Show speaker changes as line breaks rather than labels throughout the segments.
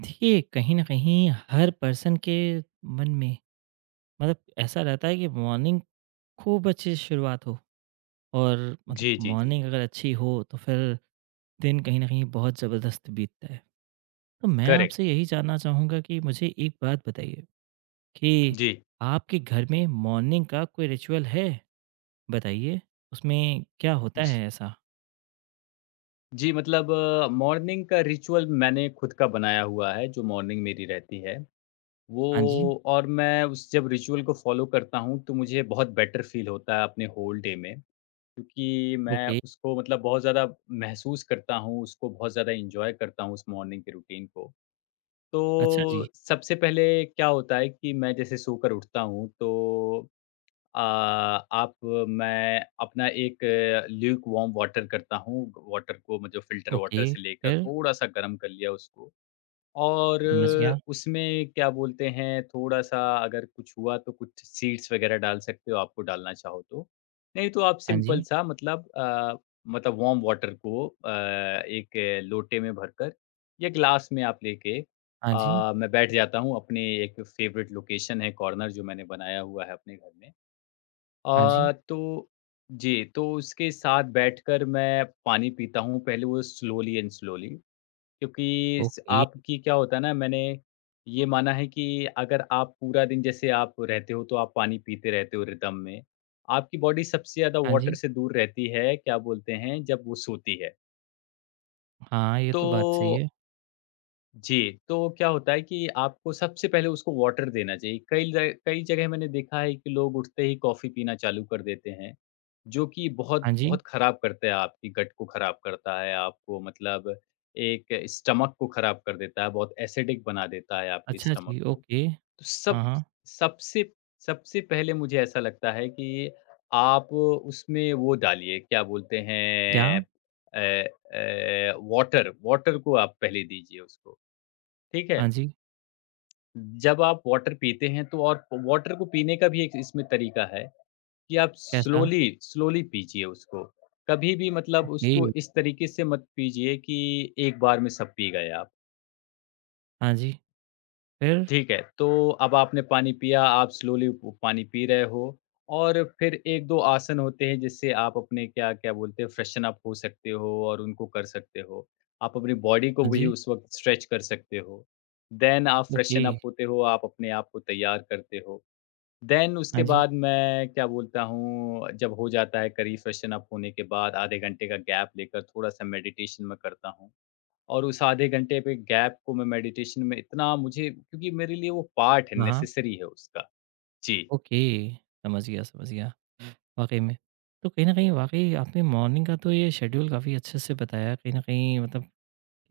देखिए, कहीं न कहीं हर पर्सन के मन में मतलब ऐसा रहता है कि मॉर्निंग खूब अच्छी शुरुआत हो और
जी, जी, जी।
मॉर्निंग अगर अच्छी हो तो फिर दिन कहीं न कहीं बहुत ज़बरदस्त बीतता है। तो मैं आपसे
करेक्ट।
यही जानना चाहूँगा कि मुझे एक बात बताइए कि
जी।
आपके घर में मॉर्निंग का कोई रिचुअल है? बताइए, उसमें क्या होता
ज
है ऐसा?
जी, मतलब मॉर्निंग का रिचुअल मैंने खुद का बनाया हुआ है, जो मॉर्निंग मेरी रहती है। वो
हाँ जी,
और मैं उस जब रिचुअल को फ़ॉलो करता हूँ, तो मुझे बहुत बेटर फ़ील होता है अपने होल डे में, क्योंकि मैं
ओके,
उसको मतलब बहुत ज़्यादा महसूस करता हूँ, उसको बहुत ज़्यादा एन्जॉय करता हूँ उस मॉर्निंग के रूटीन को।
अच्छा जी,
तो सबसे पहले क्या होता है कि मैं जैसे सोकर उठता हूँ, तो अ, आप मैं अपना एक ल्यूक वार्म वाटर करता हूँ, वाटर को मैं जो फ़िल्टर
ओके,
वाटर से लेकर
फिर?
थोड़ा-सा गर्म कर लिया उसको। और
समझ गया।
उसमें क्या बोलते हैं, थोड़ा-सा अगर कुछ हुआ तो कुछ सीड्स वग़ैरह डाल सकते हो, आपको डालना चाहो तो। नहीं तो आप
हाँ जी,
सिंपल-सा मतलब मतलब वार्म वाटर को एक लोटे में भरकर या ग्लास में आप लेके,
हाँ जी,
मैं बैठ जाता हूँ। अपने एक फ़ेवरेट लोकेशन है कॉर्नर जो मैंने बनाया हुआ है अपने घर में।
हाँ जी,
अ, तो जी, तो उसके साथ बैठकर मैं पानी पीता हूँ, पहले वो स्लोली एंड स्लोली, क्योंकि स
ओके,
आपकी क्या होता है ना, मैंने ये माना है कि अगर आप पूरा दिन जैसे आप रहते हो, तो आप पानी पीते रहते हो रिदम में, आपकी बॉडी सबसे ज़्यादा
हाँ
वाटर
जी।
से दूर रहती है, क्या बोलते हैं, जब वो सोती है।
हाँ, ये तो बात सही है।
तो जी, तो क्या होता है कि आपको सबसे पहले उसको वाटर देना चाहिए। कई जगह मैंने देखा है कि लोग उठते ही कॉफ़ी पीना चालू कर देते हैं, जो कि बहुत
हाँ जी।
बहुत ख़राब करता है, आपकी गट को ख़राब करता है, आपको मतलब एक स्टमक को ख़राब कर देता है, बहुत एसिडिक बना देता है आपके
अच्छा
स्टमक
जी,
को।
ओके।
तो
हाँ,
सब
हाँ।
सबसे सबसे पहले मुझे ऐसा लगता है कि आप उसमें वो डालिए, क्या बोलते
क्या?
हैं, अ वाटर वाटर को आप पहले दीजिए उसको। ठीक है?
हाँ जी,
जब आप वाटर पीते हैं, तो और वाटर को पीने का भी एक इसमें तरीका है कि आप
कैसा?
स्लोली, स्लोली पीजिए उसको। कभी भी मतलब
ओके।
उसको इस तरीके से मत पीजिए कि एक बार में सब पी गए आप।
हाँ जी, फिर?
ठीक है, तो अब आपने पानी पिया, आप स्लोली प पानी पी रहे हो, और फिर 1-2 आसन होते हैं जिससे आप अपने क्या, क्या बोलते हैं फ्रेशन अप हो सकते हो और उनको कर सकते हो। आप अपनी बॉडी को
हाँ
भी
जी,
उस वक़्त स्ट्रेच कर सकते हो। देन आप
ओके।
फ्रेशन अप होते हो, आप अपने आप को तैयार करते हो। देन
हाँ
उसके
जी,
बाद मैं क्या बोलता हूँ, जब हो जाता है करीब फ्रेशन अप होने के बाद आधे घंटे का गैप लेकर थोड़ा-सा मेडिटेशन मैं करता हूँ। और उस आधे घंटे पे गैप को मैं मेडिटेशन में इतना, मुझे क्योंकि मेरे लिए वो पार्ट है,
हाँ, हाँ,
नेसेसरी है उसका। जी,
ओके। समझ गया, समझ गया। वाक़ई में। तो कहीं न कहीं वाक़ई आपने मॉर्निंग का तो ये शेड्यूल काफ़ी अच्छे से बताया कहीं न कहीं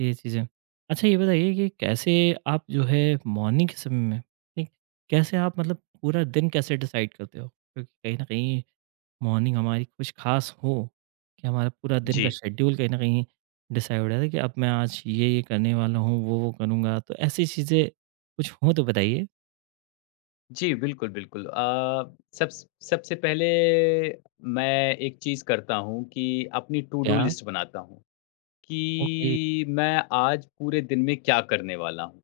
ये चीज़ें। अच्छा ये बताइए कि कैसे आप जो है मॉर्निंग के समय में, ठीक, कैसे आप पूरा दिन कैसे डिसाइड करते हो? क्योंकि कहीं न कहीं मॉर्निंग हमारी कुछ ख़ास हो कि हमारा पूरा दिन
जी।
का शेड्यूल कहीं न कहीं डिसाइड है कि अब मैं आज ये-ये करने वाला हूँ, वो-वो करूँगा। तो ऐसी चीज़ें कुछ हो तो बताइए?
जी, बिल्कुल, बिल्कुल। सबसे पहले मैं एक चीज़ करता हूँ कि अपनी टू डू
क्या?
लिस्ट बनाता हूँ,
ओके,
कि मैं आज पूरे दिन में क्या करने वाला हूँ।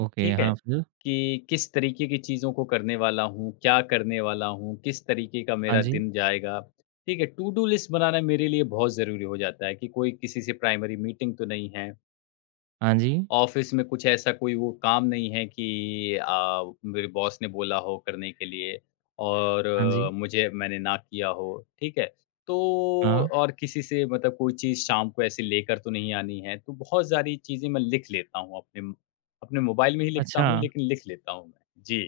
ओके।
ठीक है,
हाँ, फिर?
कि किस तरीके की चीज़ों को करने वाला हूँ, क्या करने वाला हूँ, किस तरीके का
हाँ
मेरा
जी,
दिन जाएगा। ठीक है, टू डू लिस्ट बनाना मेरे लिए बहुत ज़रूरी हो जाता है कि कोई किसी से प्राइमरी मीटिंग तो नहीं है,
हाँ जी,
ऑफ़िस में कुछ ऐसा कोई वो काम नहीं है कि मेरे बॉस ने बोला हो करने के लिए और
हाँ जी,
मुझे मैंने ना किया हो, ठीक है? तो
हाँ।
और किसी से मतलब कोई चीज़ शाम को ऐसे लेकर तो नहीं आनी है, तो बहुत सारी चीज़ें मैं लिख लेता हूँ अपने म अपने मोबाइल में ही लिखता
अच्छा,
हूँ, लेकिन लिख लेता हूँ मैं। जी।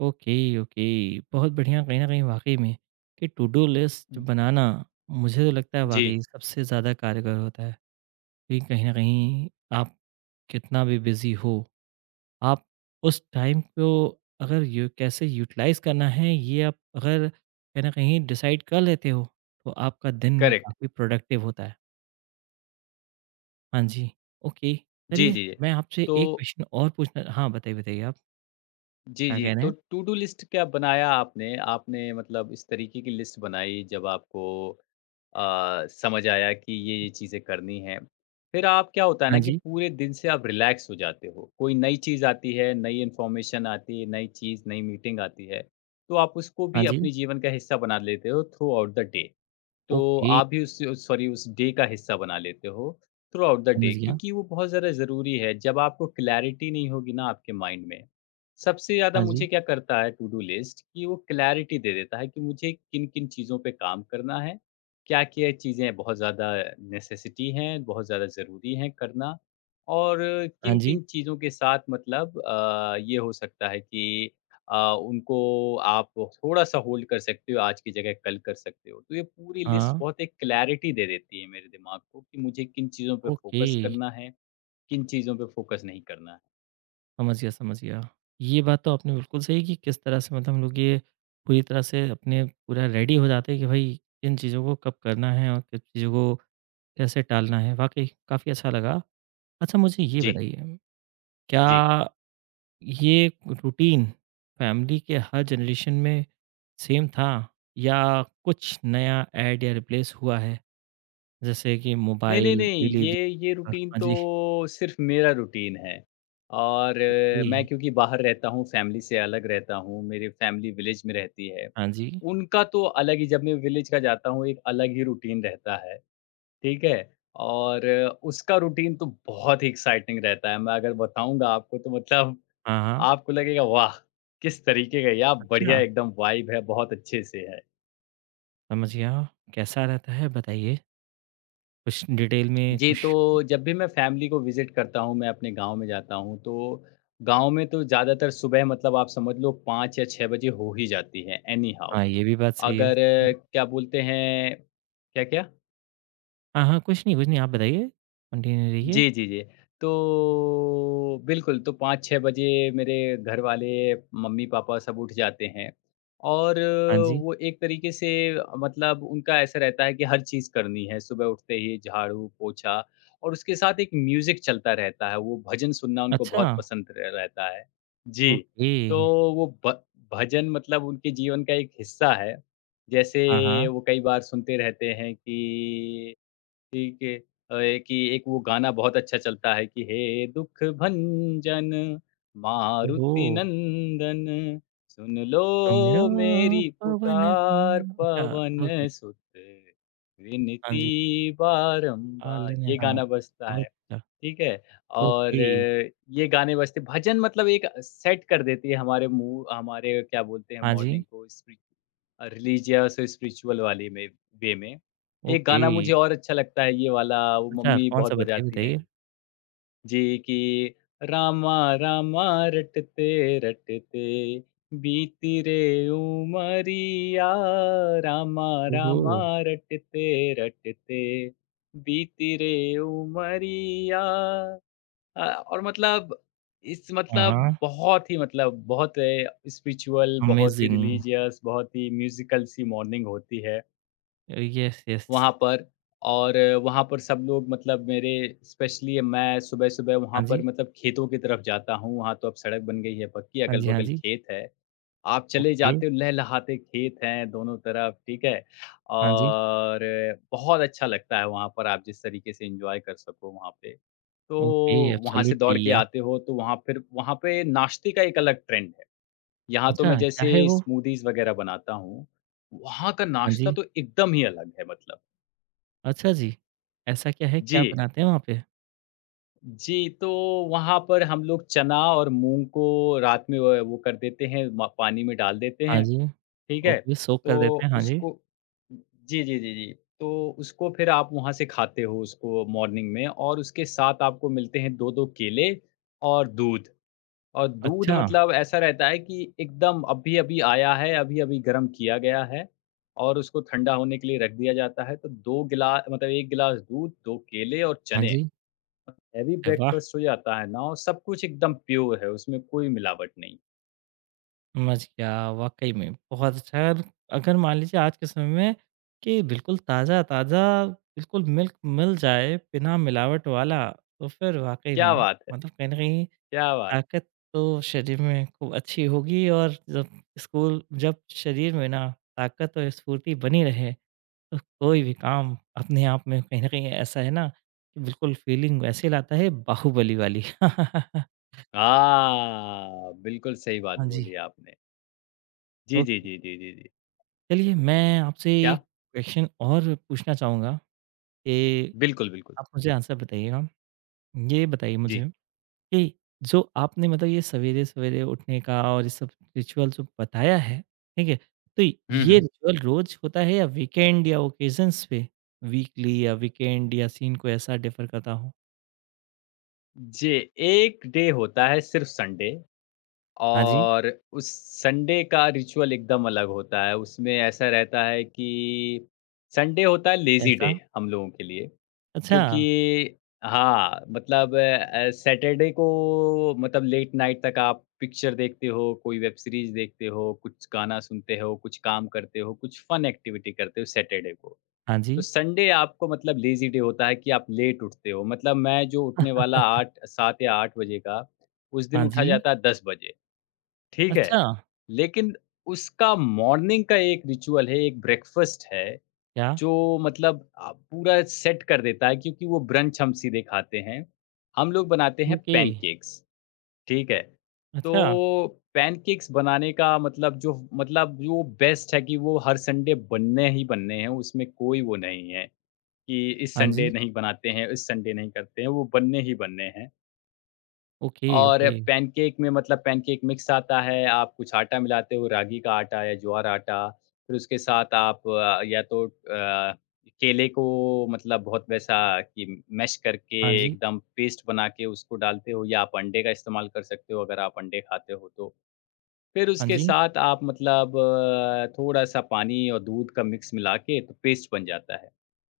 Okay, okay. बहुत बढ़िया कहीं न कहीं वाक़ई में कि टू डू लिस्ट बनाना मुझे तो लगता है
जी,
वाक़ई सबसे ज़्यादा कारगर होता है। क्योंकि कहीं न कहीं आप कितना भी बिज़ी हो आप उस टाइम को अगर यू कैसे यूटिलाइज़ करना है ये आप अगर कहीं न कहीं डिसाइड कर लेते हो, तो आपका दिन हाँ।
करेक्ट।
काफ़ी प्रोडक्टिव होता है। हाँ जी, ओके।
जी,
चलिए
जी।
मैं आपसे
तो
एक क्वेश्चन और पूछना हाँ, बताइए, बताइए आप
जी,
क्या
जी।
कह रहे
तो
हैं?
टू डू लिस्ट क्या बनाया आपने? आपने मतलब इस तरीके की लिस्ट बनाई जब आपको समझ आया कि ये चीज़ें करनी हैं। फिर आप क्या होता है
हाँ
ना कि
जी,
पूरे दिन से आप रिलैक्स हो जाते हो। कोई नई चीज़ आती है, नई इन्फॉर्मेशन आती है, नई चीज़, नई मीटिंग आती है, तो आप उसको
हाँ
भी
जी,
अपने जीवन का हिस्सा बना लेते हो थ्रू आउट द डे। तो
ओके
आप भी उस डे का हिस्सा बना लेते हो थ्रू आउट द डे,
समझ गया।
क्योंकि वो बहुत ज़्यादा ज़रूरी है। जब आपको क्लैरिटी नहीं होगी ना आपके माइंड में, सबसे ज़्यादा
हाँ जी,
मुझे क्या करता है टू डू लिस्ट कि वो क्लैरिटी दे देता है कि मुझे किन-किन चीज़ों पे काम करना है, क्या-क्या चीज़ें बहुत ज़्यादा नेसेसिटी हैं, बहुत ज़्यादा ज़रूरी हैं करना, और
हाँ जी,
किन-किन चीज़ों के साथ मतलब ये हो सकता है कि अ, उनको आप थोड़ा-सा होल्ड कर सकते हो, आज की जगह कल कर सकते हो। तो ये पूरी लिस्ट
हाँ,
बहुत एक क्लैरिटी दे देती है मेरे दिमाग को कि मुझे किन चीज़ों पे
ओके
फ़ोकस करना है, किन चीज़ों पे फ़ोकस नहीं करना है।
समझ गया, समझ गया। ये बात तो आपने बिल्कुल सही कि किस तरह से हम लोग ये पूरी तरह से अपने पूरा रेडी हो जाते हैं कि भाई किन चीज़ों को कब करना है और किन चीज़ों को कैसे टालना है? वाक़ई काफ़ी अच्छा लगा। अच्छा मुझे ये
जी,
बताइए, क्या
जी।
ये रूटीन फैमिली के हर जनरेशन में सेम था या कुछ नया ऐड या रिप्लेस हुआ है? जैसे कि
नहीं, नहीं,
मोबाइल,
नहीं,
डिलीवरी
ये रूटीन
हाँ
तो
जी,
सिर्फ़ मेरा रूटीन है, और
ओके।
मैं क्योंकि बाहर रहता हूँ, फैमिली से अलग रहता हूँ, मेरी फैमिली विलेज में रहती है।
हाँ जी,
उनका तो अलग ही, जब मैं विलेज का जाता हूँ, एक अलग ही रूटीन रहता है। ठीक है? और उसका रूटीन तो बहुत ही एक्साइटिंग रहता है। मैं अगर बताऊँगा आपको तो मतलब
हाँ, हाँ।
आपको लगेगा वाह! किस तरीके का यार
अच्छा,
बढ़िया एकदम वाइब है, बहुत अच्छे से है।
समझ गया। कैसा रहता है बताइए? कुछ डिटेल में
जी,
कुछ
तो जब भी मैं फैमिली को विज़िट करता हूँ, मैं अपने गाँव में जाता हूँ, तो गाँव में तो ज़्यादातर सुबह मतलब आप समझ लो 5 या 6 बजे हो ही जाती है एनी हाउ।
हाँ, ये भी बात सही है।
अगर
हुँ,
क्या बोलते हैं क्या-क्या?
हाँ, हाँ, कुछ नहीं आप बताइए, कंटिन्यू रहिए।
जी, जी, जी। तो बिल्कुल, तो 5-6 बजे मेरे घर वाले, मम्मी-पापा सब उठ जाते हैं, और
हाँ जी।
वो एक तरीके से मतलब उनका ऐसा रहता है कि हर चीज़ करनी है, सुबह उठते ही झाड़ू, पोछा, और उसके साथ एक म्यूज़िक चलता रहता है, वो भजन सुनना उनको
अच्छा,
बहुत पसंद र रहता है। जी,
ओके।
तो वो भ भजन मतलब उनके जीवन का एक हिस्सा है। जैसे
हाँ, हाँ।
वो कई बार सुनते रहते हैं कि ठीक है। एक ये, एक वो गाना बहुत अच्छा चलता है कि हे दुःख भंजन
ओहो!
मारुति नंदन सुन लो
तो मेरा
मेरी
पवन
पुकार
का अच्छा
पवन
ओके,
सुत
हाँ जी।
विनती बारंबार,
पालने
ये
हाथ
गाना बजता
बहुत
है।
अच्छा,
ठीक है?
ओके,
और ये गाने बजते भजन मतलब एक सेट कर देती है हमारे मूड, हमारे क्या बोलते हैं
हाँ जी,
मॉर्निंग को रिलीजियस और स्पिरिचुअल वाली में वे में। एक
ओके।
गाना मुझे और अच्छा लगता है, ये वाला वो
अच्छा
मम्मी
कौन-सा
बहुत
बताइए,
बजाती हैं,
बताइए?
जी कि रामा रामा रटते रटते बीती रे उमरिया, रामा रामा
ओहो!
रटते रटते बीती रे उमरिया। और मतलब इस
हाँ,
मतलब
हाँ,
बहुत ही मतलब बहुत स्पिरिचुअल, बहुत ही
अमेज़िंग।
रिलीजियस, बहुत ही म्यूज़िकल सी मॉर्निंग होती है
यस, यस।
वहाँ पर। और वहाँ पर सब लोग मतलब मेरे स्पेशली मैं सुबह-सुबह वहाँ
हाँ
पर
जी,
मतलब खेतों की तरफ जाता हूँ, वहाँ तो अब सड़क बन गई है पक्की,
हाँ जी,
अगल-बगल खेत है। आप चले
ओके,
जाते हो, लहलहाते खेत हैं दोनों तरफ, ठीक है?
हाँ जी,
और बहुत अच्छा लगता है वहाँ पर, आप जिस तरीके से एन्जॉय कर सको वहाँ पे।
ओके,
तो वहाँ से
एब्सोल्यूटली
दौड़ के
या
आते हो तो वहाँ पे नाश्ते का एक अलग ट्रेंड है। यहाँ तो
अच्छा
मैं
क्या
जैसे
है वो?
स्मूदीज़ वग़ैरह बनाता हूँ, वहाँ का
हाँ
नाश्ता
जी,
तो एकदम ही अलग है मतलब।
अच्छा जी, ऐसा क्या है? क्या
जी।
बनाते हैं वहाँ पे?
जी, तो वहाँ पर हम लोग चना और मूँग को रात में व वो कर देते हैं, म पानी में डाल देते
हाँ
हैं।
जी,
ठीक है?
ओके, सोक कर
तो
देते हैं, हाँ जी,
उसको जी, जी, जी, जी। तो उसको फिर आप वहाँ से खाते हो उसको मॉर्निंग में, और उसके साथ आपको मिलते हैं 2-2 केले और दूध। और दूध
अच्छा,
मतलब ऐसा रहता है कि एकदम अभी-अभी आया है, अभी-अभी गर्म किया गया है और उसको ठंडा होने के लिए रख दिया जाता है। तो 2 गिला मतलब 1 गिलास दूध, 2 केले और
हाँ
चने,
जी,
हैवी
अरे वाह!
ब्रेकफ़ास्ट हो जाता है ना, और सब कुछ एकदम प्योर है, उसमें कोई मिलावट नहीं।
समझ गया, वाक़ई में बहुत अच्छा है और अगर मान लीजिए आज के समय में कि बिल्कुल ताज़ा-ताज़ा बिल्कुल मिल्क मिल जाए, बिना मिलावट वाला, तो फिर वाक़ई में
क्या बात है!
कहीं न कहीं
क्या बात!
ताकत तो शरीर में खूब अच्छी होगी और जब स्कूल जब शरीर में ना ताकत और स्फूर्ति बनी रहे, तो कोई भी काम अपने आप में कहीं न कहीं ऐसा है ना कि बिल्कुल फ़ीलिंग वैसे लाता है बाहुबली वाली।
हाँ, बिल्कुल सही बात
हाँ जी।
बोली आपने। जी, जी,
ओके।
जी, जी, जी, जी।
चलिए, मैं आपसे
क्या?
एक क्वेश्चन और पूछना चाहूँगा कि
बिल्कुल, बिल्कुल।
आप मुझे आंसर बताइएगा। ये बताइए मुझे
जी।
कि जो आपने ये सवेरे-सवेरे उठने का और ये सब रिचुअल जो बताया है, ठीक है? तो
हुँ,
ये
हुँ।
रिचुअल रोज़ होता है या वीकेंड या ओकेज़न्स पे? वीकली या वीकेंड या सीन को ऐसा डिफ़र करता हो?
जी, एक डे होता है सिर्फ़ संडे,
हाँ जी,
और उस संडे का रिचुअल एकदम अलग होता है। उसमें ऐसा रहता है कि संडे होता है लेज़ी
कैसा?
डे हम लोगों के लिए।
अच्छा,
क्योंकि हाँ, मतलब सैटरडे को मतलब लेट नाइट तक आप पिक्चर देखते हो, कोई वेब सीरीज़ देखते हो, कुछ गाना सुनते हो, कुछ काम करते हो, कुछ फन एक्टिविटी करते हो सैटरडे को।
हाँ
तो
जी,
संडे आपको मतलब लेज़ी डे होता है कि आप लेट उठते हो, मतलब मैं जो उठने वाला 8 7 या 8 बजे का, उस दिन
हाँ
उठा
जी,
जाता है 10 बजे, ठीक है?
अच्छा,
लेकिन उसका मॉर्निंग का एक रिचुअल है, एक ब्रेकफ़ास्ट है
क्या?
जो मतलब पूरा सेट कर देता है, क्योंकि वो ब्रंच हम सीधे खाते हैं। हम लोग बनाते हैं
ओके,
पैनकेक्स, ठीक है? तो
अच्छा,
पैनकेक्स बनाने का जो बेस्ट है कि वो हर संडे बनने ही बनने हैं, उसमें कोई वो नहीं है कि इस
हाँ जी,
संडे नहीं बनाते हैं, इस संडे नहीं करते हैं, वो बनने ही बनने हैं।
ओके,
और
ओके,
पैनकेक में मतलब पैनकेक मिक्स आता है, आप कुछ आटा मिलाते हो, रागी का आटा या ज्वार आटा, फिर उसके साथ आप केले को मतलब बहुत वैसा कि मैश करके
हाँ जी,
एकदम पेस्ट बना के उसको डालते हो, या आप अंडे का इस्तेमाल कर सकते हो अगर आप अंडे खाते हो तो। फिर
हाँ
उसके
जी।
साथ आप मतलब थोड़ा-सा पानी और दूध का मिक्स मिला के तो पेस्ट बन जाता है।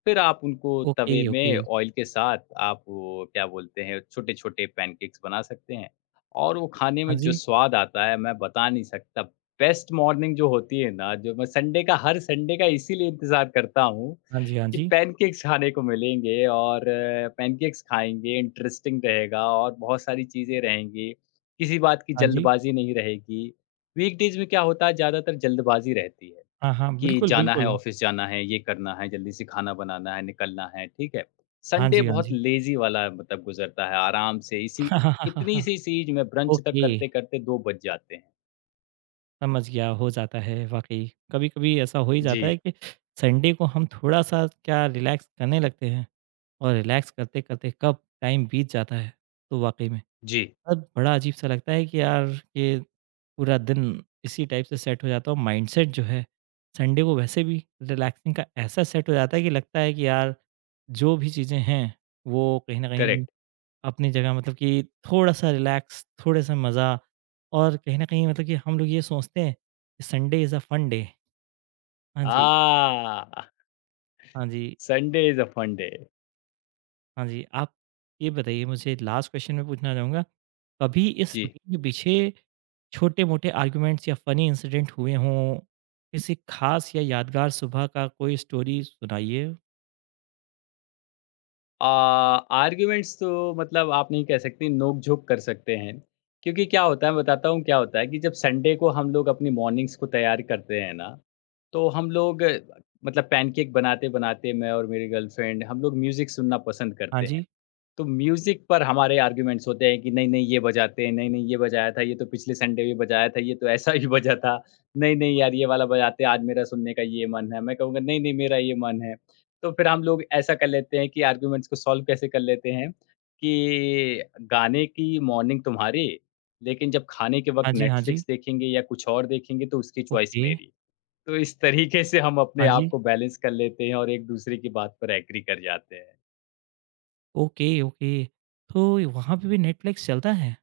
फिर आप उनको
ओके,
तवे
ओके।
में ऑयल के साथ आप वो क्या बोलते हैं छोटे-छोटे पैनकेक्स बना सकते हैं, और वो खाने
हाँ
में जो
जी।
स्वाद आता है मैं बता नहीं सकता। बेस्ट मॉर्निंग जो होती है ना, जो मैं संडे का हर संडे का इसीलिए इंतज़ार करता हूँ
हाँ जी, हाँ
कि
जी।
पैनकेक्स खाने को मिलेंगे, और पैनकेक्स खाएँगे, इंटरेस्टिंग रहेगा और बहुत सारी चीज़ें रहेंगी। किसी बात की
हाँ जी।
जल्दबाज़ी नहीं रहेगी। वीकडेज़ में क्या होता है ज़्यादातर जल्दबाज़ी रहती है।
हाँ, हाँ।
कि
बिल्कुल,
जाना है,
बिल्कुल।
ऑफ़िस जाना है, ये करना है, जल्दी से खाना बनाना है, निकलना है, ठीक है?
हाँ
संडे
जी, हाँ
बहुत
जी।
लेज़ी वाला मतलब गुज़रता है, आराम से इसी इतनी सी चीज़ में ब्रंच तक
ओके,
करते-करते 2 बज जाते हैं।
समझ गया, हो जाता है वाक़ई। कभी-कभी ऐसा हो ही जाता है
जी,
कि संडे को हम थोड़ा-सा क्या रिलैक्स करने लगते हैं और रिलैक्स करते-करते कब टाइम बीत जाता है। तो वाक़ई में
जी,
तब बड़ा अजीब-सा लगता है कि यार ये पूरा दिन इसी टाइप से सेट हो जाता हूँ। माइंडसेट जो है संडे को वैसे भी रिलैक्सिंग का ऐसा सेट हो जाता है कि लगता है कि यार जो भी चीज़ें हैं वो कहीं न कहीं
करेक्ट।
अपनी जगह कि थोड़ा-सा रिलैक्स, थोड़ा-सा मज़ा और कहीं न कहीं कि हम लोग ये सोचते हैं कि Sunday is a fun day. हाँ जी,
आ
हाँ जी,
Sunday is a fun day.
हाँ जी। आप ये बताइए मुझे लास्ट क्वेश्चन मैं पूछना चाहूँगा कभी इस
जी।
रूटीन के पीछे छोटे-मोटे आर्गुमेंट्स या फनी इंसिडेंट हुए हों? किसी खास या यादगार सुबह का कोई स्टोरी सुनाइए?
अ, आर्ग्यूमेंट्स तो मतलब आप नहीं कह सकते, नोक-झोंक कर सकते हैं। क्योंकि क्या होता है, मैं बताता हूँ क्या होता है कि जब संडे को हम लोग अपनी मॉर्निंग्स को तैयार करते हैं ना, तो हम लोग मतलब पैनकेक बनाते-बनाते मैं और मेरी गर्लफ्रेंड हम लोग म्यूज़िक सुनना पसंद
हाँ
करते हैं।
जी।
तो म्यूज़िक पर हमारे आर्ग्यूमेंट्स होते हैं कि नहीं-नहीं ये बजाते हैं, नहीं-नहीं ये बजाया था, ये तो पिछले संडे भी बजाया था, ये तो ऐसा ही बजा था। नहीं-नहीं यार ये वाला बजाते हैं, आज मेरा सुनने का ये मन है। मैं कहूँगा नहीं-नहीं मेरा ये मन है। तो फिर हम लोग ऐसा कर लेते हैं कि आर्ग्यूमेंट्स को सॉल्व कैसे कर लेते हैं कि गाने की मॉर्निंग तुम्हारी, लेकिन जब खाने के वक़्त
हाँ जी, हाँ जी।
नेटफ्लिक्स देखेंगे या कुछ और देखेंगे तो उसकी चॉइस
ओके।
मेरी। तो इस तरीके से हम अपने
हाँ
आप
जी।
को बैलेंस कर लेते हैं और एक-दूसरे की बात पर एग्री कर जाते हैं।
Okay, okay. तो वहाँ पे भी नेटफ्लिक्स चलता है?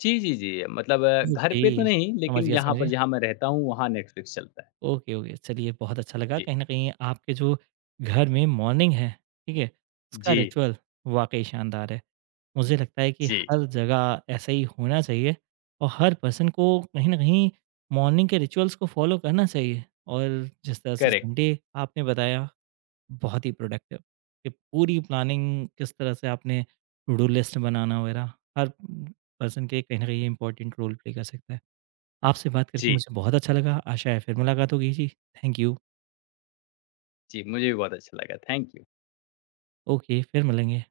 जी, जी, जी, मतलब घर
ओके।
पे तो नहीं,
समझ
लेकिन
गया,
यहाँ
समझ
पर
गया।
जहाँ मैं रहता हूँ वहाँ नेटफ्लिक्स चलता है।
Okay, okay. चलिए बहुत अच्छा लगा
जी,
कहीं न कहीं आपके जो घर में मॉर्निंग है, ठीक है? उसका
जी,
रिचुअल वाक़ई शानदार है। मुझे लगता है कि
जी,
हर जगह ऐसा ही होना चाहिए और हर पर्सन को कहीं न कहीं मॉर्निंग के रिचुअल्स को फ़ॉलो करना चाहिए और जिस तरह से
करेक्ट।
संडे आपने बताया बहुत ही प्रोडक्टिव कि पूरी प्लानिंग किस तरह से आपने टू डू लिस्ट बनाना वगैरह हर पर्सन के कहीं न कहीं इम्पोर्टेंट रोल प्ले कर सकता है। आपसे बात करके
जी,
मुझे बहुत अच्छा लगा। आशा है फिर मुलाकात होगी जी। Thank you.
जी, मुझे भी बहुत अच्छा लगा। Thank you.
ओके, फिर मिलेंगे।